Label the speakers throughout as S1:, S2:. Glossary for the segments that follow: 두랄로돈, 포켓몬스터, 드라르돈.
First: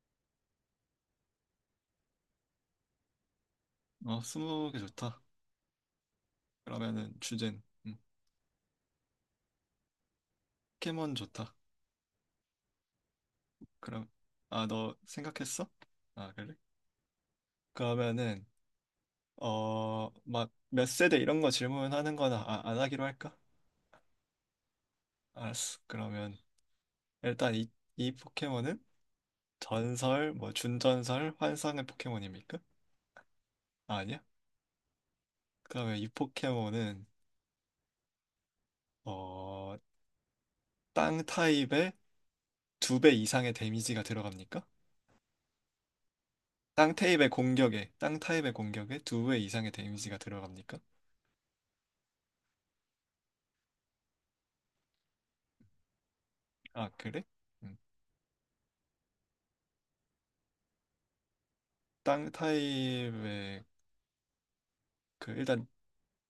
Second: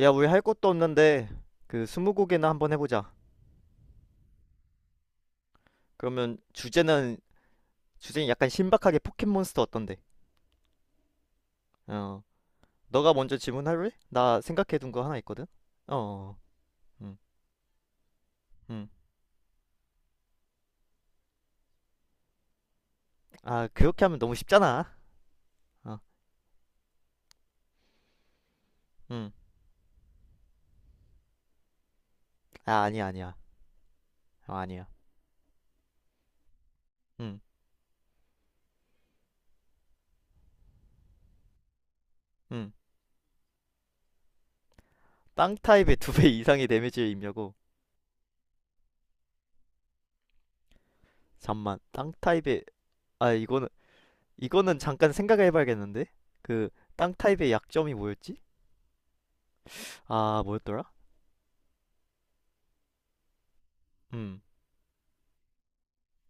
S1: 야, 우리 할 것도 없는데 그 스무고개나 한번 해보자.
S2: 어, 스무 개 좋다.
S1: 그러면
S2: 그러면은
S1: 주제는
S2: 주제는
S1: 주제는 약간 신박하게 포켓몬스터 어떤데?
S2: 포켓몬 좋다.
S1: 어, 너가 먼저 질문할래?
S2: 그럼
S1: 나
S2: 아,
S1: 생각해둔
S2: 너
S1: 거 하나 있거든.
S2: 생각했어?
S1: 어, 어,
S2: 아,
S1: 어.
S2: 그래?
S1: 음,
S2: 그러면은
S1: 음.
S2: 막 몇 세대 이런 거 질문하는 거나 안 하기로 할까?
S1: 아, 그렇게 하면 너무 쉽잖아.
S2: 알았어.
S1: 어,
S2: 그러면 일단 이 포켓몬은
S1: 음.
S2: 전설, 뭐 준전설, 환상의 포켓몬입니까?
S1: 아, 아니야, 아니야.
S2: 아, 아니야?
S1: 어, 아니야.
S2: 그러면 이 포켓몬은
S1: 음,
S2: 어, 땅 타입의
S1: 음.
S2: 두 배 이상의 데미지가 들어갑니까?
S1: 땅 타입의 두 배 이상의 데미지를 입냐고?
S2: 땅 타입의 공격에 두 배 이상의 데미지가 들어갑니까?
S1: 잠만. 땅 타입의 아, 이거는 이거는 잠깐 생각해봐야겠는데? 그
S2: 아,
S1: 땅
S2: 그래?
S1: 타입의
S2: 음,
S1: 약점이 뭐였지? 아, 뭐였더라?
S2: 땅 타입의
S1: 음,
S2: 그 일단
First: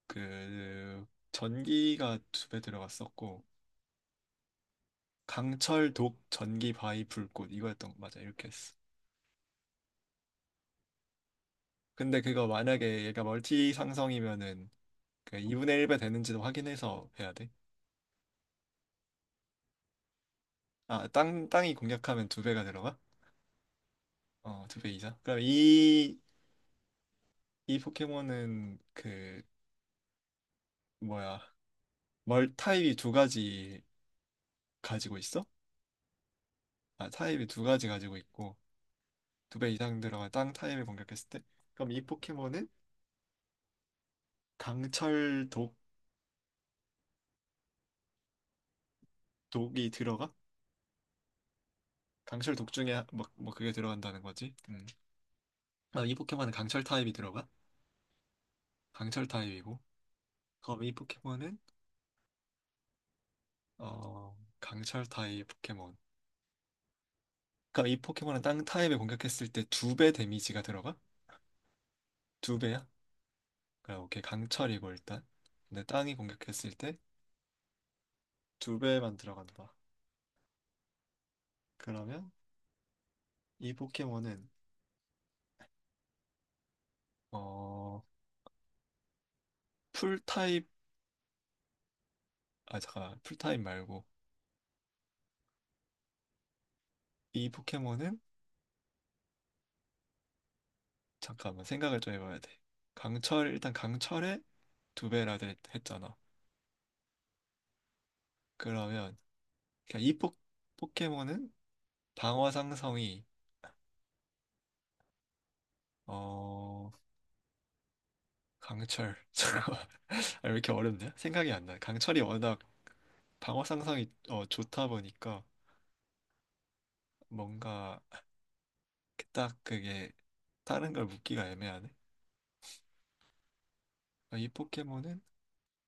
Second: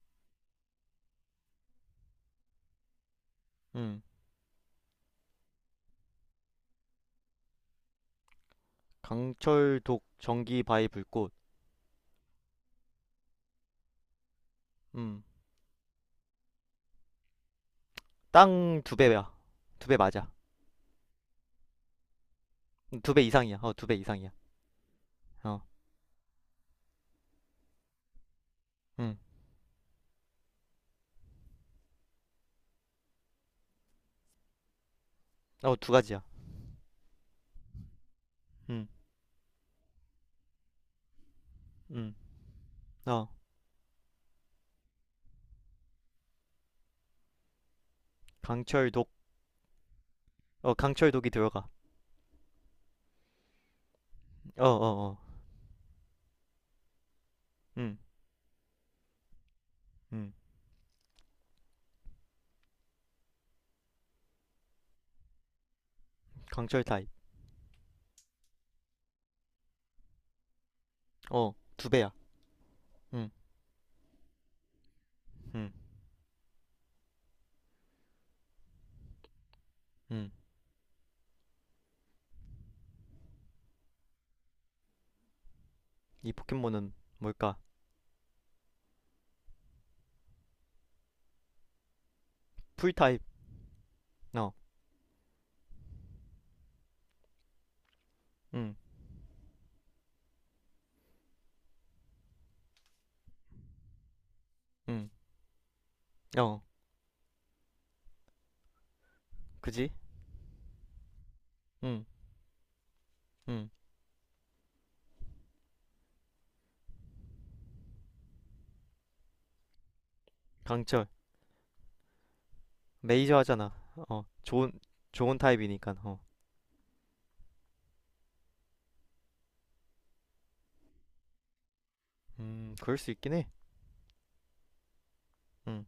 S2: 그 전기가 두 배 들어갔었고
S1: 음.
S2: 강철 독 전기 바위 불꽃 이거였던 거 맞아 이렇게 했어.
S1: 강철독 전기 바위 불꽃.
S2: 근데 그거 만약에 얘가 멀티 상성이면은
S1: 음.
S2: 그 2분의 1배 되는지도 확인해서 해야 돼.
S1: 땅 두 배야. 두 배 맞아.
S2: 아, 땅 땅이 공략하면 두 배가 들어가?
S1: 두배 이상이야. 어, 두 배 이상이야.
S2: 어, 두 배 이상. 그럼
S1: 어.
S2: 이 포켓몬은
S1: 음.
S2: 그 뭐야? 멀 타입이 두 가지 가지고 있어?
S1: 어, 두 가지야.
S2: 아, 타입이 두 가지 가지고 있고
S1: 음.
S2: 두 배 이상 들어가 땅 타입을 공격했을 때 그럼 이
S1: 음.
S2: 포켓몬은
S1: 어.
S2: 강철 독
S1: 강철독.
S2: 독이 들어가?
S1: 어, 강철독이 들어가.
S2: 강철 독 중에 뭐 그게 들어간다는 거지.
S1: 어,
S2: 음.
S1: 어, 어.
S2: 아, 이 포켓몬은 강철 타입이 들어가?
S1: 음.
S2: 강철 타입이고
S1: 음.
S2: 그럼 이 포켓몬은 어 강철 타입 포켓몬.
S1: 강철 타입.
S2: 그럼 이 포켓몬은 땅 타입을 공격했을 때 두 배 데미지가 들어가?
S1: 어, 두 배야.
S2: 두 배야?
S1: 음.
S2: 그럼 오케이 강철이고 일단
S1: 음.
S2: 근데 땅이 공격했을 때 두 배만 들어간다.
S1: 음.
S2: 그러면 이 포켓몬은
S1: 이 포켓몬은 뭘까?
S2: 어 풀타입 아
S1: 풀
S2: 잠깐
S1: 타입.
S2: 풀타입 말고
S1: 어.
S2: 이 포켓몬은
S1: 음.
S2: 잠깐만 생각을 좀 해봐야 돼. 강철 일단 강철의
S1: 음.
S2: 했잖아.
S1: 어.
S2: 그러면
S1: 그지?
S2: 그냥 포켓몬은
S1: 음.
S2: 방어 상성이
S1: 음.
S2: 어 강철 잠깐만 아, 왜 이렇게
S1: 강철.
S2: 어렵냐? 생각이 안 나. 강철이 워낙
S1: 메이저
S2: 방어
S1: 하잖아.
S2: 상성이
S1: 어.
S2: 어,
S1: 좋은
S2: 좋다
S1: 좋은
S2: 보니까
S1: 타입이니까. 어.
S2: 뭔가 딱 그게 다른 걸 묻기가 애매하네.
S1: 그럴 수 있긴 해.
S2: 아, 이 포켓몬은
S1: 음.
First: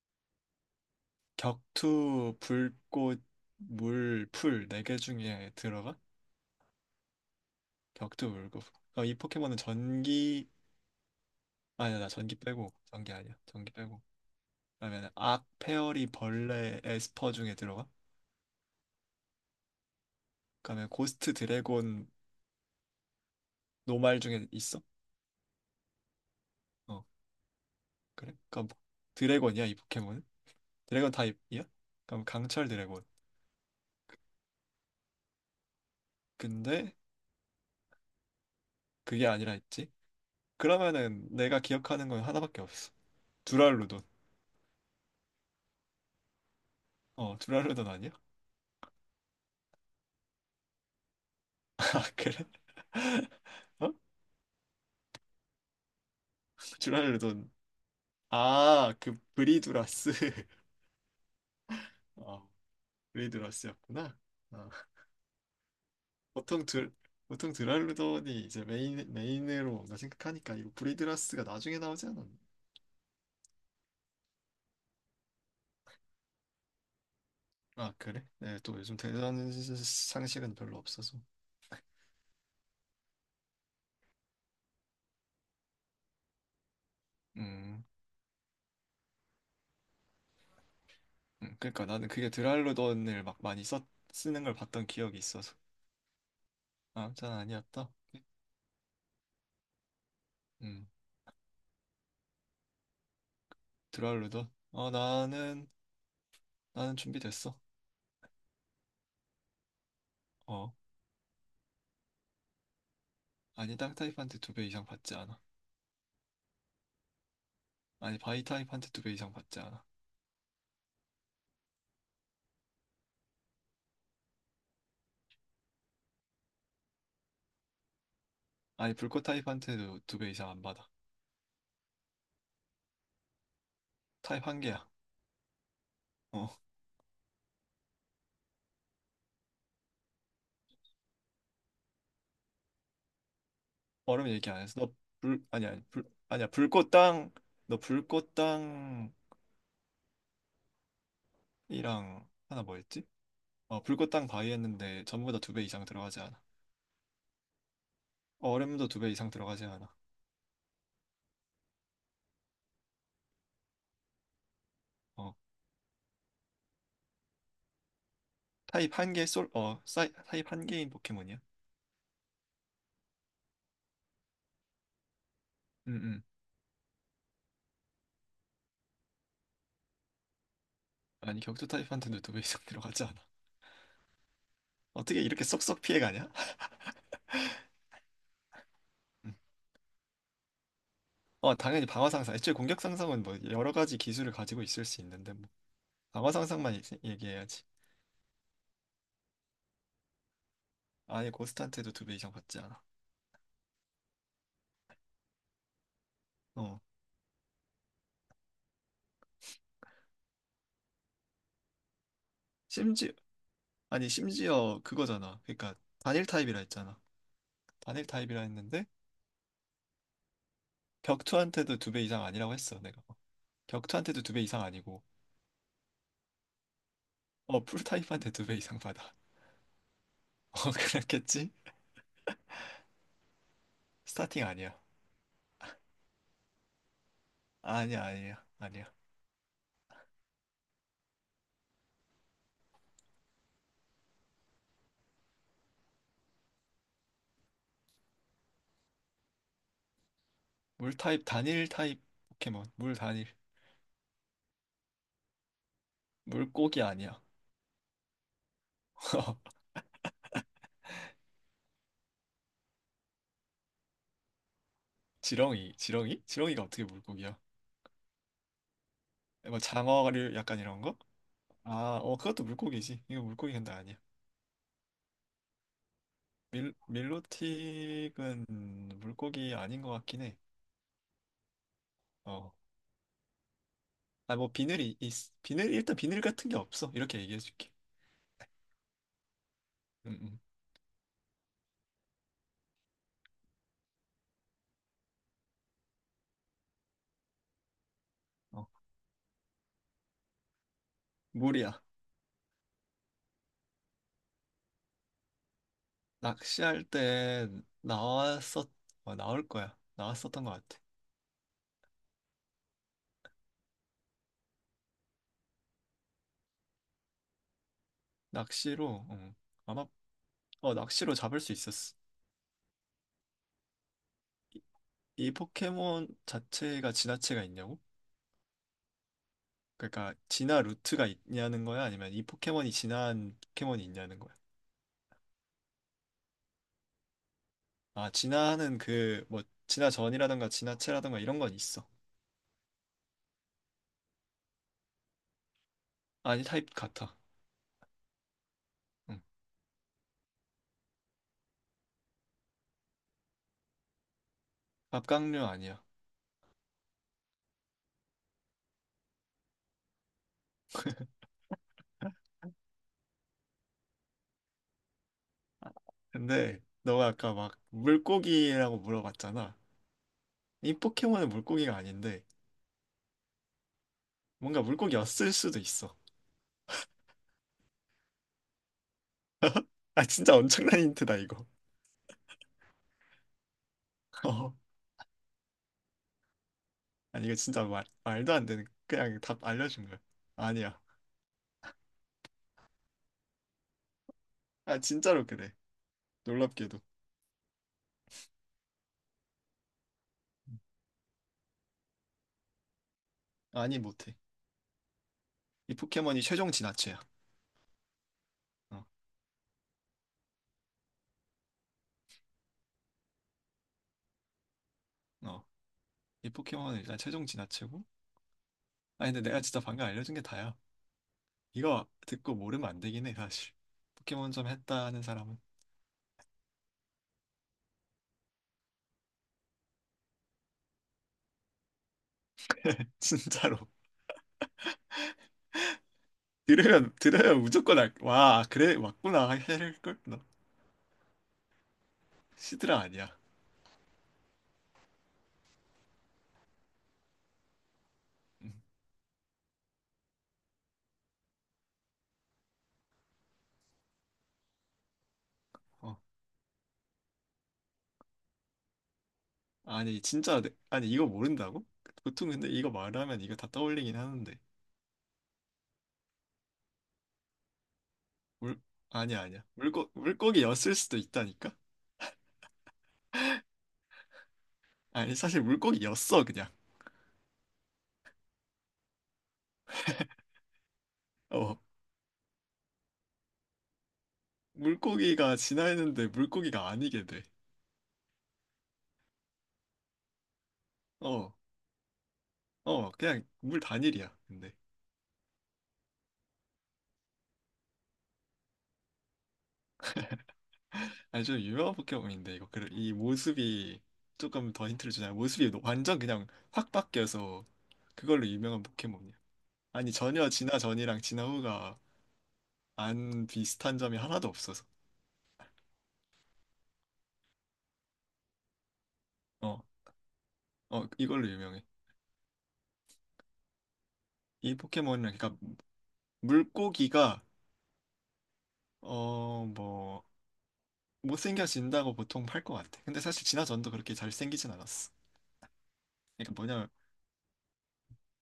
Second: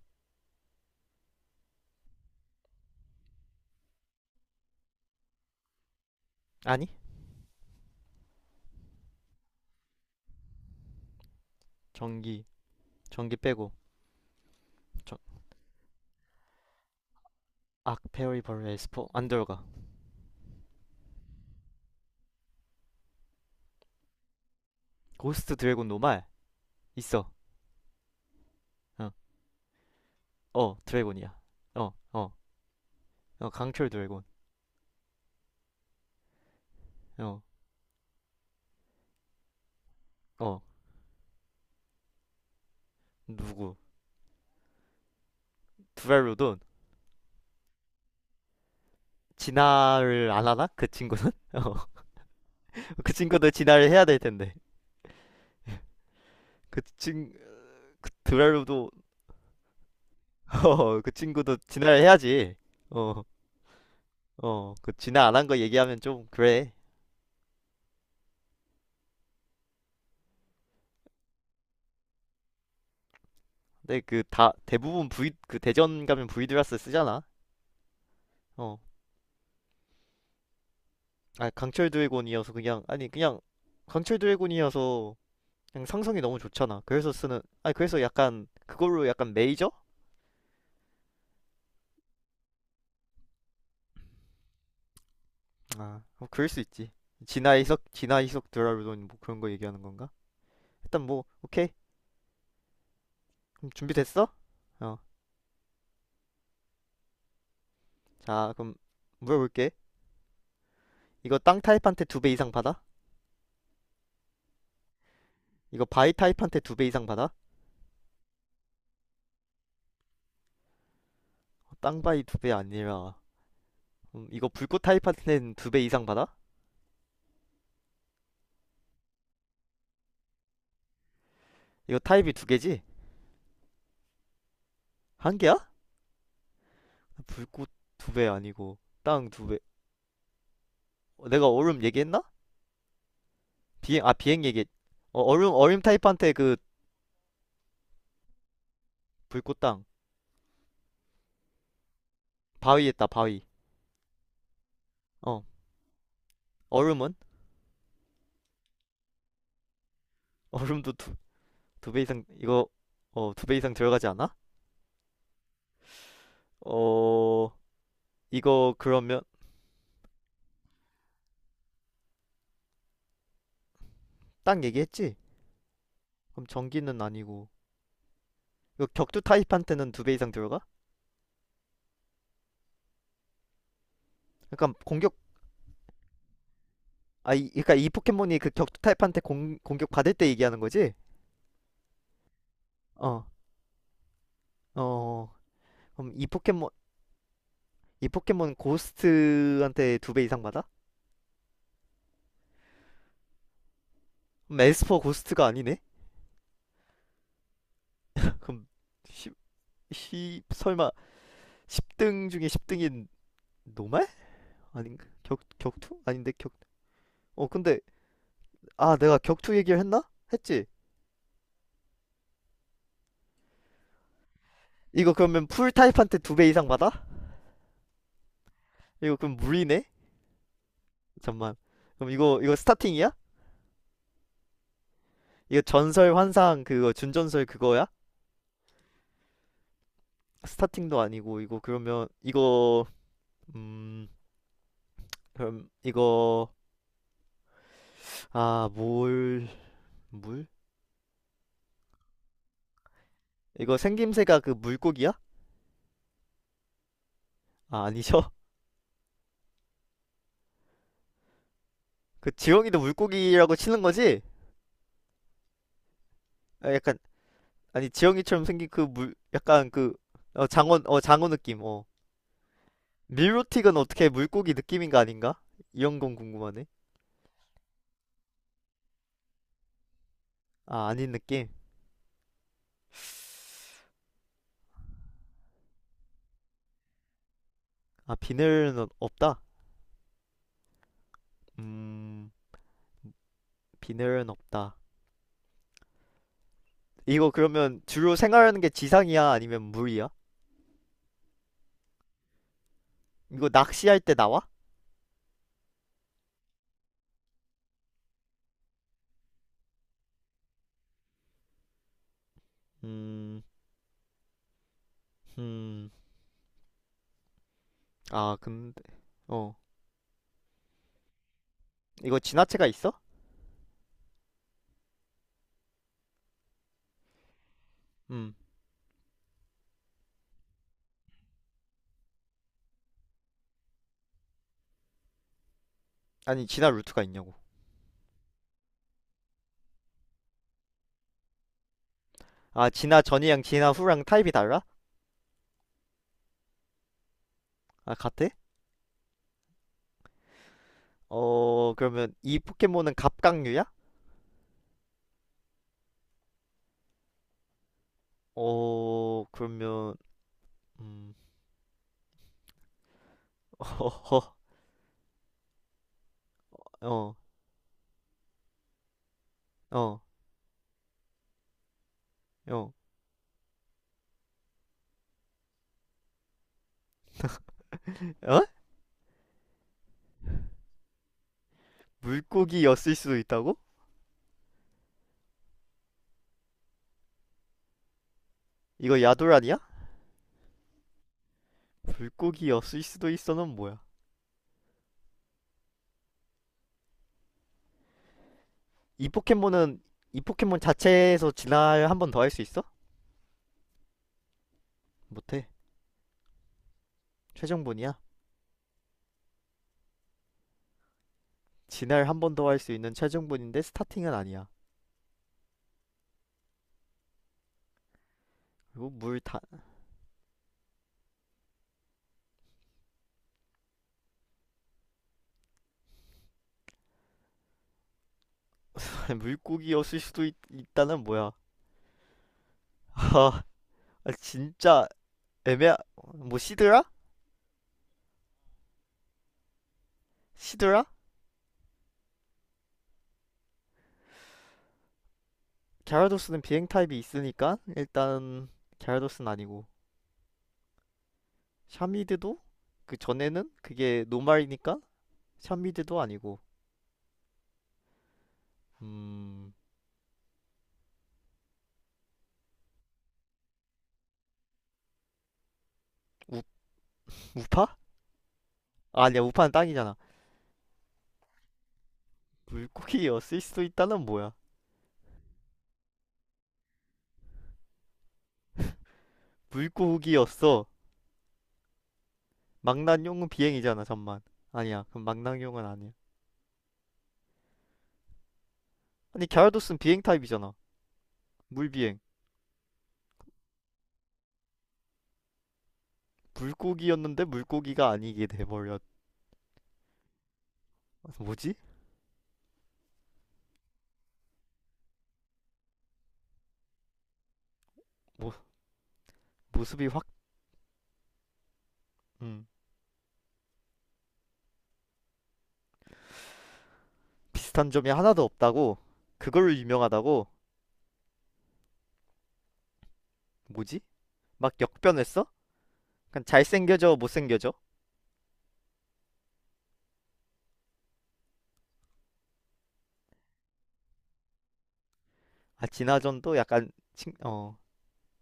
S2: 격투 불꽃 물 풀 네 개 중에 들어가?
S1: 아니
S2: 격투 울고 급 어, 이 포켓몬은 전기 아니야 나 전기
S1: 전기
S2: 빼고 전기 아니야
S1: 전기 빼고
S2: 전기 빼고. 그러면
S1: 저,
S2: 악, 페어리, 벌레, 에스퍼 중에 들어가?
S1: 악페어리벌 에스포 안 들어가.
S2: 그러면 고스트 드래곤, 노말 중에 있어?
S1: 고스트 드래곤 노말
S2: 어
S1: 있어.
S2: 그래? 그럼
S1: 어,
S2: 드래곤이야 이 포켓몬은?
S1: 어
S2: 드래곤
S1: 드래곤이야.
S2: 타입이야?
S1: 어어
S2: 그럼
S1: 어,
S2: 강철 드래곤.
S1: 어, 강철 드래곤.
S2: 근데
S1: 어어
S2: 그게 아니라 했지?
S1: 어,
S2: 그러면은 내가 기억하는 건 하나밖에 없어.
S1: 누구
S2: 두랄루돈.
S1: 두랄로돈.
S2: 어 두랄루돈 아니야?
S1: 진화를 안 하나 그 친구는 어그
S2: 아 그래?
S1: 친구도 진화를
S2: 어?
S1: 해야 될 텐데. 그 친
S2: 두랄루돈.
S1: 그 드랄로도
S2: 아 그 브리두라스.
S1: 어그 친구도 진화를
S2: 어.
S1: 해야지.
S2: 브리드러스였구나. 아,
S1: 어어그 진화 안한 거 얘기하면 좀
S2: 보통
S1: 그래.
S2: 드 보통 드랄루돈이 이제 메인으로 뭔가 생각하니까 이거 브리드라스가 나중에 나오지 않았나?
S1: 근데 그 다 대부분 V 그 대전 가면 이 드라스 쓰잖아.
S2: 아 그래? 네, 또
S1: 어.
S2: 요즘 대단한 상식은 별로 없어서.
S1: 아 강철 드래곤이어서 그냥 아니 그냥 강철 드래곤이어서 그냥 상성이 너무 좋잖아. 그래서 쓰는 아니
S2: 음,
S1: 그래서 약간 그걸로 약간 메이저?
S2: 그러니까 나는 그게 드랄루돈을 막 많이 써 쓰는 걸 봤던 기억이 있어서.
S1: 아 뭐 그럴 수 있지.
S2: 아, 전
S1: 진화 이석
S2: 아니었다.
S1: 진화 이석 드라르돈 뭐 그런 거 얘기하는 건가?
S2: 음,
S1: 일단 뭐 오케이 그럼 준비됐어?
S2: 드랄루돈. 어,
S1: 어.
S2: 나는 준비됐어.
S1: 자 그럼 물어볼게.
S2: 어,
S1: 이거 땅 타입한테 두 배 이상 받아?
S2: 아니 땅 타입한테 두 배 이상 받지 않아.
S1: 이거 바위 타입한테 두 배 이상 받아? 어,
S2: 아니 바위 타입한테 두 배 이상 받지 않아.
S1: 땅 바위 두 배 아니라 이거 불꽃 타입한테는 두 배 이상 받아?
S2: 아니 불꽃 타입한테도 두 배 이상 안 받아.
S1: 이거 타입이 두 개지?
S2: 타입 한 개야.
S1: 한 개야?
S2: 어,
S1: 불꽃 두 배 아니고 땅 두 배. 어, 내가 얼음 얘기했나? 비행 아
S2: 얼음
S1: 비행
S2: 얘기 안
S1: 얘기.
S2: 했어. 너
S1: 어,
S2: 불,
S1: 얼음
S2: 아니야,
S1: 얼음
S2: 아니, 불,
S1: 타입한테
S2: 아니야,
S1: 그
S2: 불꽃땅 너 불꽃땅
S1: 불꽃 땅
S2: 이랑 하나
S1: 바위 했다
S2: 뭐였지?
S1: 바위.
S2: 어, 불꽃땅 바이 했는데 전부 다
S1: 어
S2: 두 배 이상 들어가지 않아.
S1: 얼음은
S2: 어, 얼음도 두 배 이상 들어가지 않아.
S1: 얼음도 두 두 배 이상 이거 어 두 배 이상 들어가지 않아?
S2: 어,
S1: 어 이거
S2: 타입 한
S1: 그러면
S2: 개 솔, 어, 사이, 타입 한 개인 포켓몬이야.
S1: 땅 얘기했지?
S2: 응.
S1: 그럼 전기는 아니고 이거 격투 타입한테는 두 배 이상 들어가?
S2: 아니, 격투 타입한테도 두 배 이상 들어가지 않아.
S1: 그러니까 공격
S2: 어떻게 이렇게 쏙쏙 피해가냐?
S1: 아 이, 그러니까 이 포켓몬이 그 격투 타입한테
S2: 음.
S1: 공 공격 받을 때 얘기하는 거지?
S2: 어, 당연히 방어 상상. 애초에 공격 상상은
S1: 어.
S2: 뭐 여러 가지 기술을 가지고 있을 수
S1: 어.
S2: 있는데 뭐
S1: 그럼 이
S2: 방어
S1: 포켓몬
S2: 상상만 얘기해야지.
S1: 이 포켓몬 고스트한테 두 배 이상 받아?
S2: 아예 고스트한테도 두 배 이상 받지 않아.
S1: 그럼 에스퍼 고스트가 아니네?
S2: 어.
S1: 그럼 10, 10 설마 10등 중에 10등인
S2: 심지
S1: 노말?
S2: 아니 심지어
S1: 아닌가? 격
S2: 그거잖아. 그러니까
S1: 격투?
S2: 단일
S1: 아닌데 격.
S2: 타입이라 했잖아.
S1: 어 근데
S2: 단일 타입이라 했는데
S1: 아 내가 격투 얘기를 했나? 했지.
S2: 격투한테도 두 배 이상 아니라고 했어 내가. 격투한테도 두 배 이상 아니고
S1: 이거 그러면 풀 타입한테 두 배 이상 받아?
S2: 어 풀타입한테 두 배 이상
S1: 이거
S2: 받아.
S1: 그럼 물이네.
S2: 어 그랬겠지.
S1: 잠만. 그럼 이거 이거 스타팅이야?
S2: 스타팅 아니야.
S1: 이거 전설 환상 그거 준전설 그거야?
S2: 아니야 아니야 아니야.
S1: 스타팅도 아니고 이거 그러면 이거 음 그럼 이거 아뭘 물?
S2: 물타입 단일 타입 포켓몬 물 단일
S1: 이거 생김새가 그 물고기야?
S2: 물고기 아니야.
S1: 아 아니죠? 그 지영이도 물고기라고 치는 거지?
S2: 지렁이 지렁이? 지렁이가
S1: 아,
S2: 어떻게
S1: 약간
S2: 물고기야?
S1: 아니 지영이처럼 생긴 그 물
S2: 뭐
S1: 약간 그
S2: 장어류
S1: 어,
S2: 약간 이런
S1: 장어
S2: 거?
S1: 어 장어 느낌 어.
S2: 아, 어 그것도 물고기지. 이거 물고기 근데
S1: 밀로틱은
S2: 아니야.
S1: 어떻게 물고기 느낌인가 아닌가? 이런 건 궁금하네.
S2: 밀로틱은 물고기 아닌 것 같긴 해.
S1: 아 아닌 느낌.
S2: 어. 아, 뭐 비늘이 있, 비늘 일단 비늘 같은 게 없어. 이렇게 얘기해 줄게.
S1: 아 비늘은 없다.
S2: 음, 음.
S1: 음 비늘은 없다. 이거 그러면 주로 생활하는
S2: 어.
S1: 게 지상이야 아니면 물이야?
S2: 물이야.
S1: 이거 낚시할 때 나와?
S2: 낚시할 때 나왔었 어, 나올 거야. 나왔었던 것 같아.
S1: 음, 음, 아 근데
S2: 낚시로 어,
S1: 어.
S2: 아마 어 낚시로 잡을 수 있었어.
S1: 이거 진화체가 있어?
S2: 이 포켓몬 자체가 진화체가 있냐고?
S1: 음.
S2: 그러니까 진화 루트가 있냐는 거야? 아니면 이 포켓몬이 진화한 포켓몬이 있냐는 거야?
S1: 아니 진화 루트가 있냐고.
S2: 아, 진화하는 그 뭐 진화 전이라든가 진화체라든가 이런 건 있어.
S1: 아 진화 전이랑 진화 후랑 타입이 달라?
S2: 아니 타입 같아.
S1: 아 같아?
S2: 응.
S1: 어, 그러면 이 포켓몬은 갑각류야?
S2: 갑각류 아니야.
S1: 어, 그러면, 음, 어허,
S2: 근데 너가
S1: 어,
S2: 아까 막 물고기라고 물어봤잖아.
S1: 어,
S2: 이 포켓몬은 물고기가 아닌데
S1: 어,
S2: 뭔가 물고기였을 수도 있어.
S1: 어?
S2: 아 진짜 엄청난 힌트다 이거.
S1: 물고기였을 수도 있다고?
S2: 어. 아니 이거 진짜 말, 말도 안 되는
S1: 이거
S2: 그냥
S1: 야돌
S2: 답
S1: 아니야?
S2: 알려준 거야. 아니야.
S1: 물고기였을 수도 있어는 뭐야?
S2: 아 진짜로 그래. 놀랍게도.
S1: 이 포켓몬은, 이 포켓몬 자체에서 진화를 한 번 더 할 수 있어?
S2: 아니 못해.
S1: 못해.
S2: 이 포켓몬이 최종 진화체야.
S1: 최종본이야.
S2: 어.
S1: 진화를 한 번 더 할 수 있는 최종본인데 스타팅은 아니야.
S2: 어. 이 포켓몬은 일단 최종 진화체고.
S1: 그리고
S2: 아니
S1: 물
S2: 근데
S1: 다,
S2: 내가 진짜 방금 알려준 게 다야. 이거 듣고 모르면 안 되긴 해 사실. 포켓몬 좀 했다는 사람은
S1: 물고기였을 수도 있, 있다는 뭐야? 아,
S2: 진짜로.
S1: 진짜 애매하, 뭐 시드라?
S2: 들으면 들으면 무조건 알, 와 그래 맞구나 할걸 나.
S1: 시드라?
S2: 시드라 아니야.
S1: 갸라도스는 비행 타입이 있으니까 일단
S2: 음,
S1: 갸라도스는 아니고 샤미드도 그 전에는 그게 노말이니까
S2: 어
S1: 샤미드도 아니고 음
S2: 아니 아니 이거 모른다고 보통 근데 이거 말하면 이거 다 떠올리긴 하는데
S1: 우, 우파?
S2: 물
S1: 아, 아니야
S2: 아니야 아니야
S1: 우파는 땅이잖아.
S2: 물고기였을 수도 있다니까.
S1: 물고기였을 수도 있다는 뭐야.
S2: 아니 사실 물고기였어 그냥.
S1: 물고기였어.
S2: 어
S1: 망나뇽은 비행이잖아 잠만. 아니야 그럼
S2: 물고기가
S1: 망나뇽은 아니야.
S2: 진화했는데 물고기가 아니게
S1: 아니 갸라도스는 비행 타입이잖아.
S2: 돼어어
S1: 물비행.
S2: 그냥 물 단일이야 근데.
S1: 물고기였는데 물고기가 아니게 돼버렸.
S2: 아니 좀
S1: 뭐지?
S2: 유명한 포켓몬인데 이 모습이 조금 더 힌트를 주자면 모습이 완전 그냥 확 바뀌어서 그걸로
S1: 모,
S2: 유명한 포켓몬이야.
S1: 모습이
S2: 아니
S1: 확
S2: 전혀 진화 전이랑 진화 후가
S1: 음.
S2: 안 비슷한 점이 하나도 없어서
S1: 비슷한 점이 하나도 없다고. 그걸로
S2: 어,
S1: 유명하다고.
S2: 어 이걸로 유명해.
S1: 뭐지? 막
S2: 이 포켓몬은
S1: 역변했어?
S2: 그러니까
S1: 약간 잘생겨져
S2: 물고기가
S1: 못생겨져?
S2: 어 뭐 못생겨진다고 보통 팔 것 같아. 근데 사실 진화 전도 그렇게 잘생기진 않았어.
S1: 아
S2: 그러니까
S1: 진화전도
S2: 뭐냐면
S1: 약간 칭, 어.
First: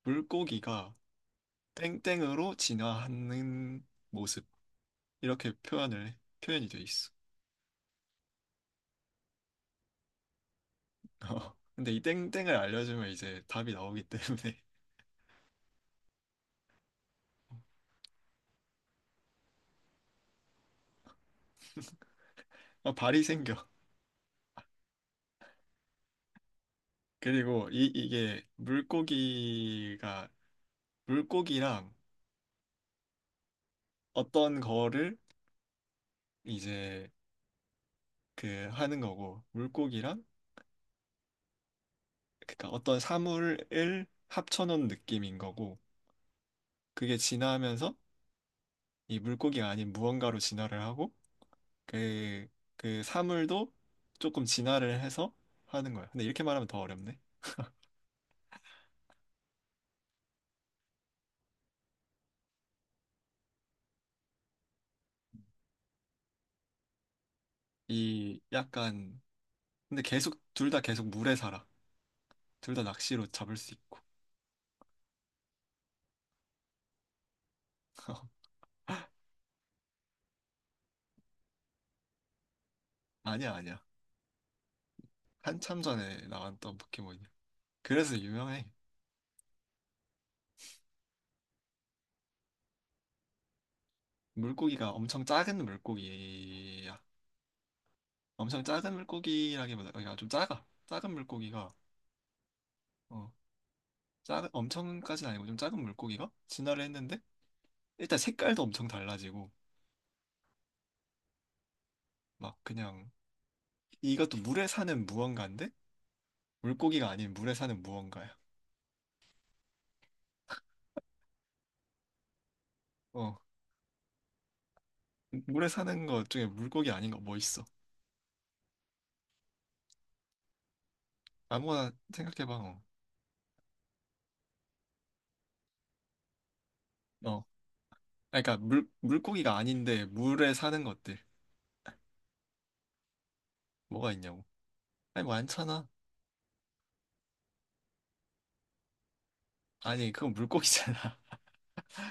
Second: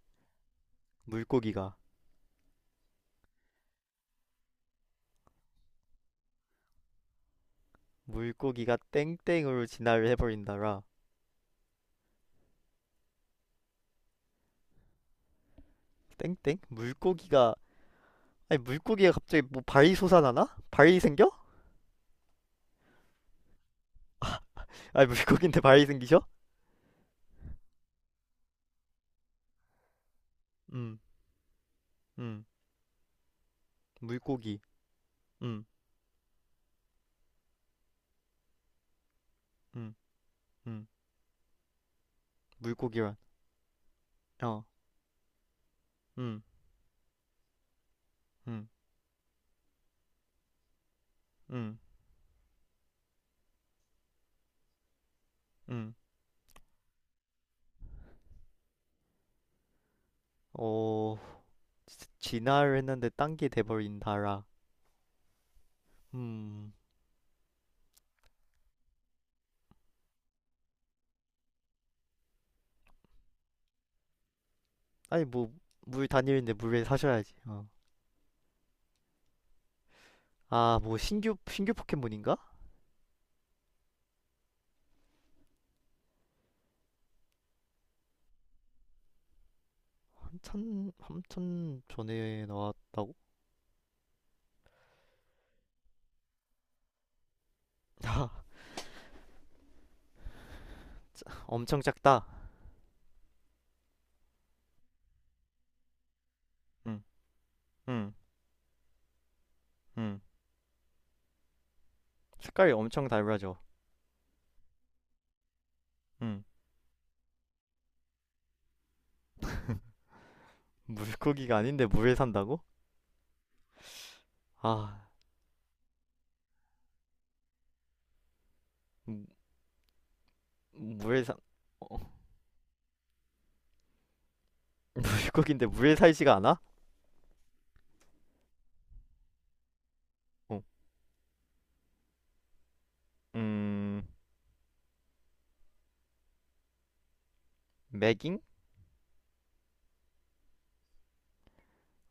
S2: 물고기가
S1: 물고기가
S2: 땡땡으로 진화하는 모습 이렇게 표현을 해. 표현이 돼 있어.
S1: 물고기가 땡땡으로 진화를 해버린다라.
S2: 어, 근데 이 땡땡을 알려주면 이제 답이 나오기 때문에.
S1: 땡땡? 물고기가 아니 물고기가 갑자기 뭐 발이 솟아나나? 발이 생겨?
S2: 어, 발이 생겨.
S1: 아니 물고기인데 발이 생기셔?
S2: 그리고 이게 물고기가
S1: 음,
S2: 물고기랑
S1: 음, 물고기,
S2: 어떤 거를
S1: 음,
S2: 이제 그 하는 거고
S1: 음,
S2: 물고기랑
S1: 음,
S2: 그러니까 어떤
S1: 물고기란,
S2: 사물을
S1: 어,
S2: 합쳐놓은 느낌인 거고
S1: 음,
S2: 그게 진화하면서
S1: 음,
S2: 이 물고기가 아닌 무언가로 진화를 하고
S1: 음,
S2: 그, 그 사물도 조금 진화를 해서 하는
S1: 음,
S2: 거야. 근데 이렇게 말하면 더 어렵네.
S1: 어, 진화를 했는데 딴 게 돼버린다라. 음.
S2: 이 약간 근데 계속 둘 다 계속 물에 살아. 둘 다 낚시로 잡을 수 있고.
S1: 아니 뭐 물 다니는데 물에 사셔야지. 어. 아, 뭐 신규 신규 포켓몬인가?
S2: 아니야, 아니야. 한참 전에 나왔던 포켓몬이야. 그래서 유명해.
S1: 한참 한참 전에 나왔.
S2: 물고기가 엄청 작은 물고기야. 엄청 작은 물고기라기보다, 그러니까 좀 작아. 작은 물고기가,
S1: 엄청 작다.
S2: 어, 작은, 엄청까지는 아니고 좀 작은 물고기가 진화를
S1: 응,
S2: 했는데,
S1: 응,
S2: 일단 색깔도 엄청 달라지고,
S1: 응.
S2: 막
S1: 색깔이 엄청
S2: 그냥,
S1: 달라져.
S2: 이것도 물에 사는 무언가인데,
S1: 응.
S2: 물고기가 아닌 물에 사는 무언가야.
S1: 물고기가 아닌데 물에 산다고?
S2: 어,
S1: 아,
S2: 물에 사는 것 중에 물고기 아닌 거 뭐 있어?
S1: 음... 물에 산
S2: 아무거나
S1: 어,
S2: 생각해봐. 어,
S1: 물고기인데 물에 살지가 않아?
S2: 어, 아니, 그러니까 물 물고기가 아닌데 물에
S1: 어.
S2: 사는 것들
S1: 음,
S2: 뭐가 있냐고. 아니 많잖아.
S1: 매깅?
S2: 아니 그건 물고기잖아.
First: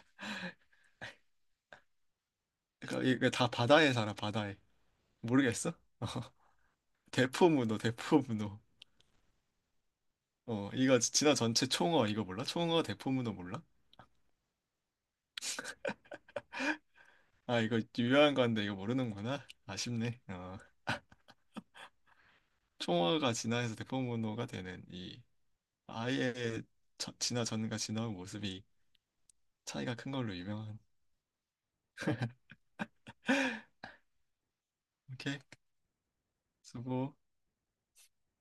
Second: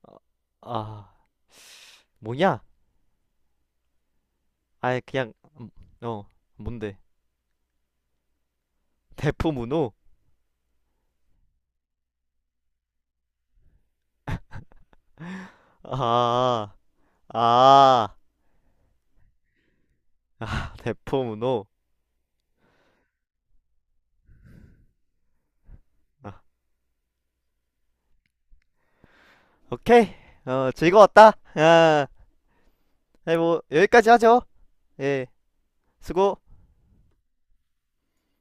S1: 아, 아, 뭐냐?
S2: 그러니까 이게 다 바다에 살아 바다에.
S1: 아니 그냥
S2: 모르겠어? 어,
S1: 어. 뭔데?
S2: 대포문어.
S1: 대포 문호.
S2: 어 이거 진화 전체 총어 이거 몰라? 총어 대포문어 몰라?
S1: 아,
S2: 아 이거
S1: 아,
S2: 유명한 건데 이거 모르는구나. 아쉽네. 어
S1: 아, 대포 문호.
S2: 총어가 진화해서 대포문어가 되는 이
S1: 아,
S2: 아예 저, 진화 전과 진화 후 모습이 차이가 큰
S1: 오케이.
S2: 걸로
S1: 어,
S2: 유명한.
S1: 즐거웠다. 아, 네, 뭐, 여기까지 하죠. 예,
S2: 오케이
S1: 수고.
S2: 수고.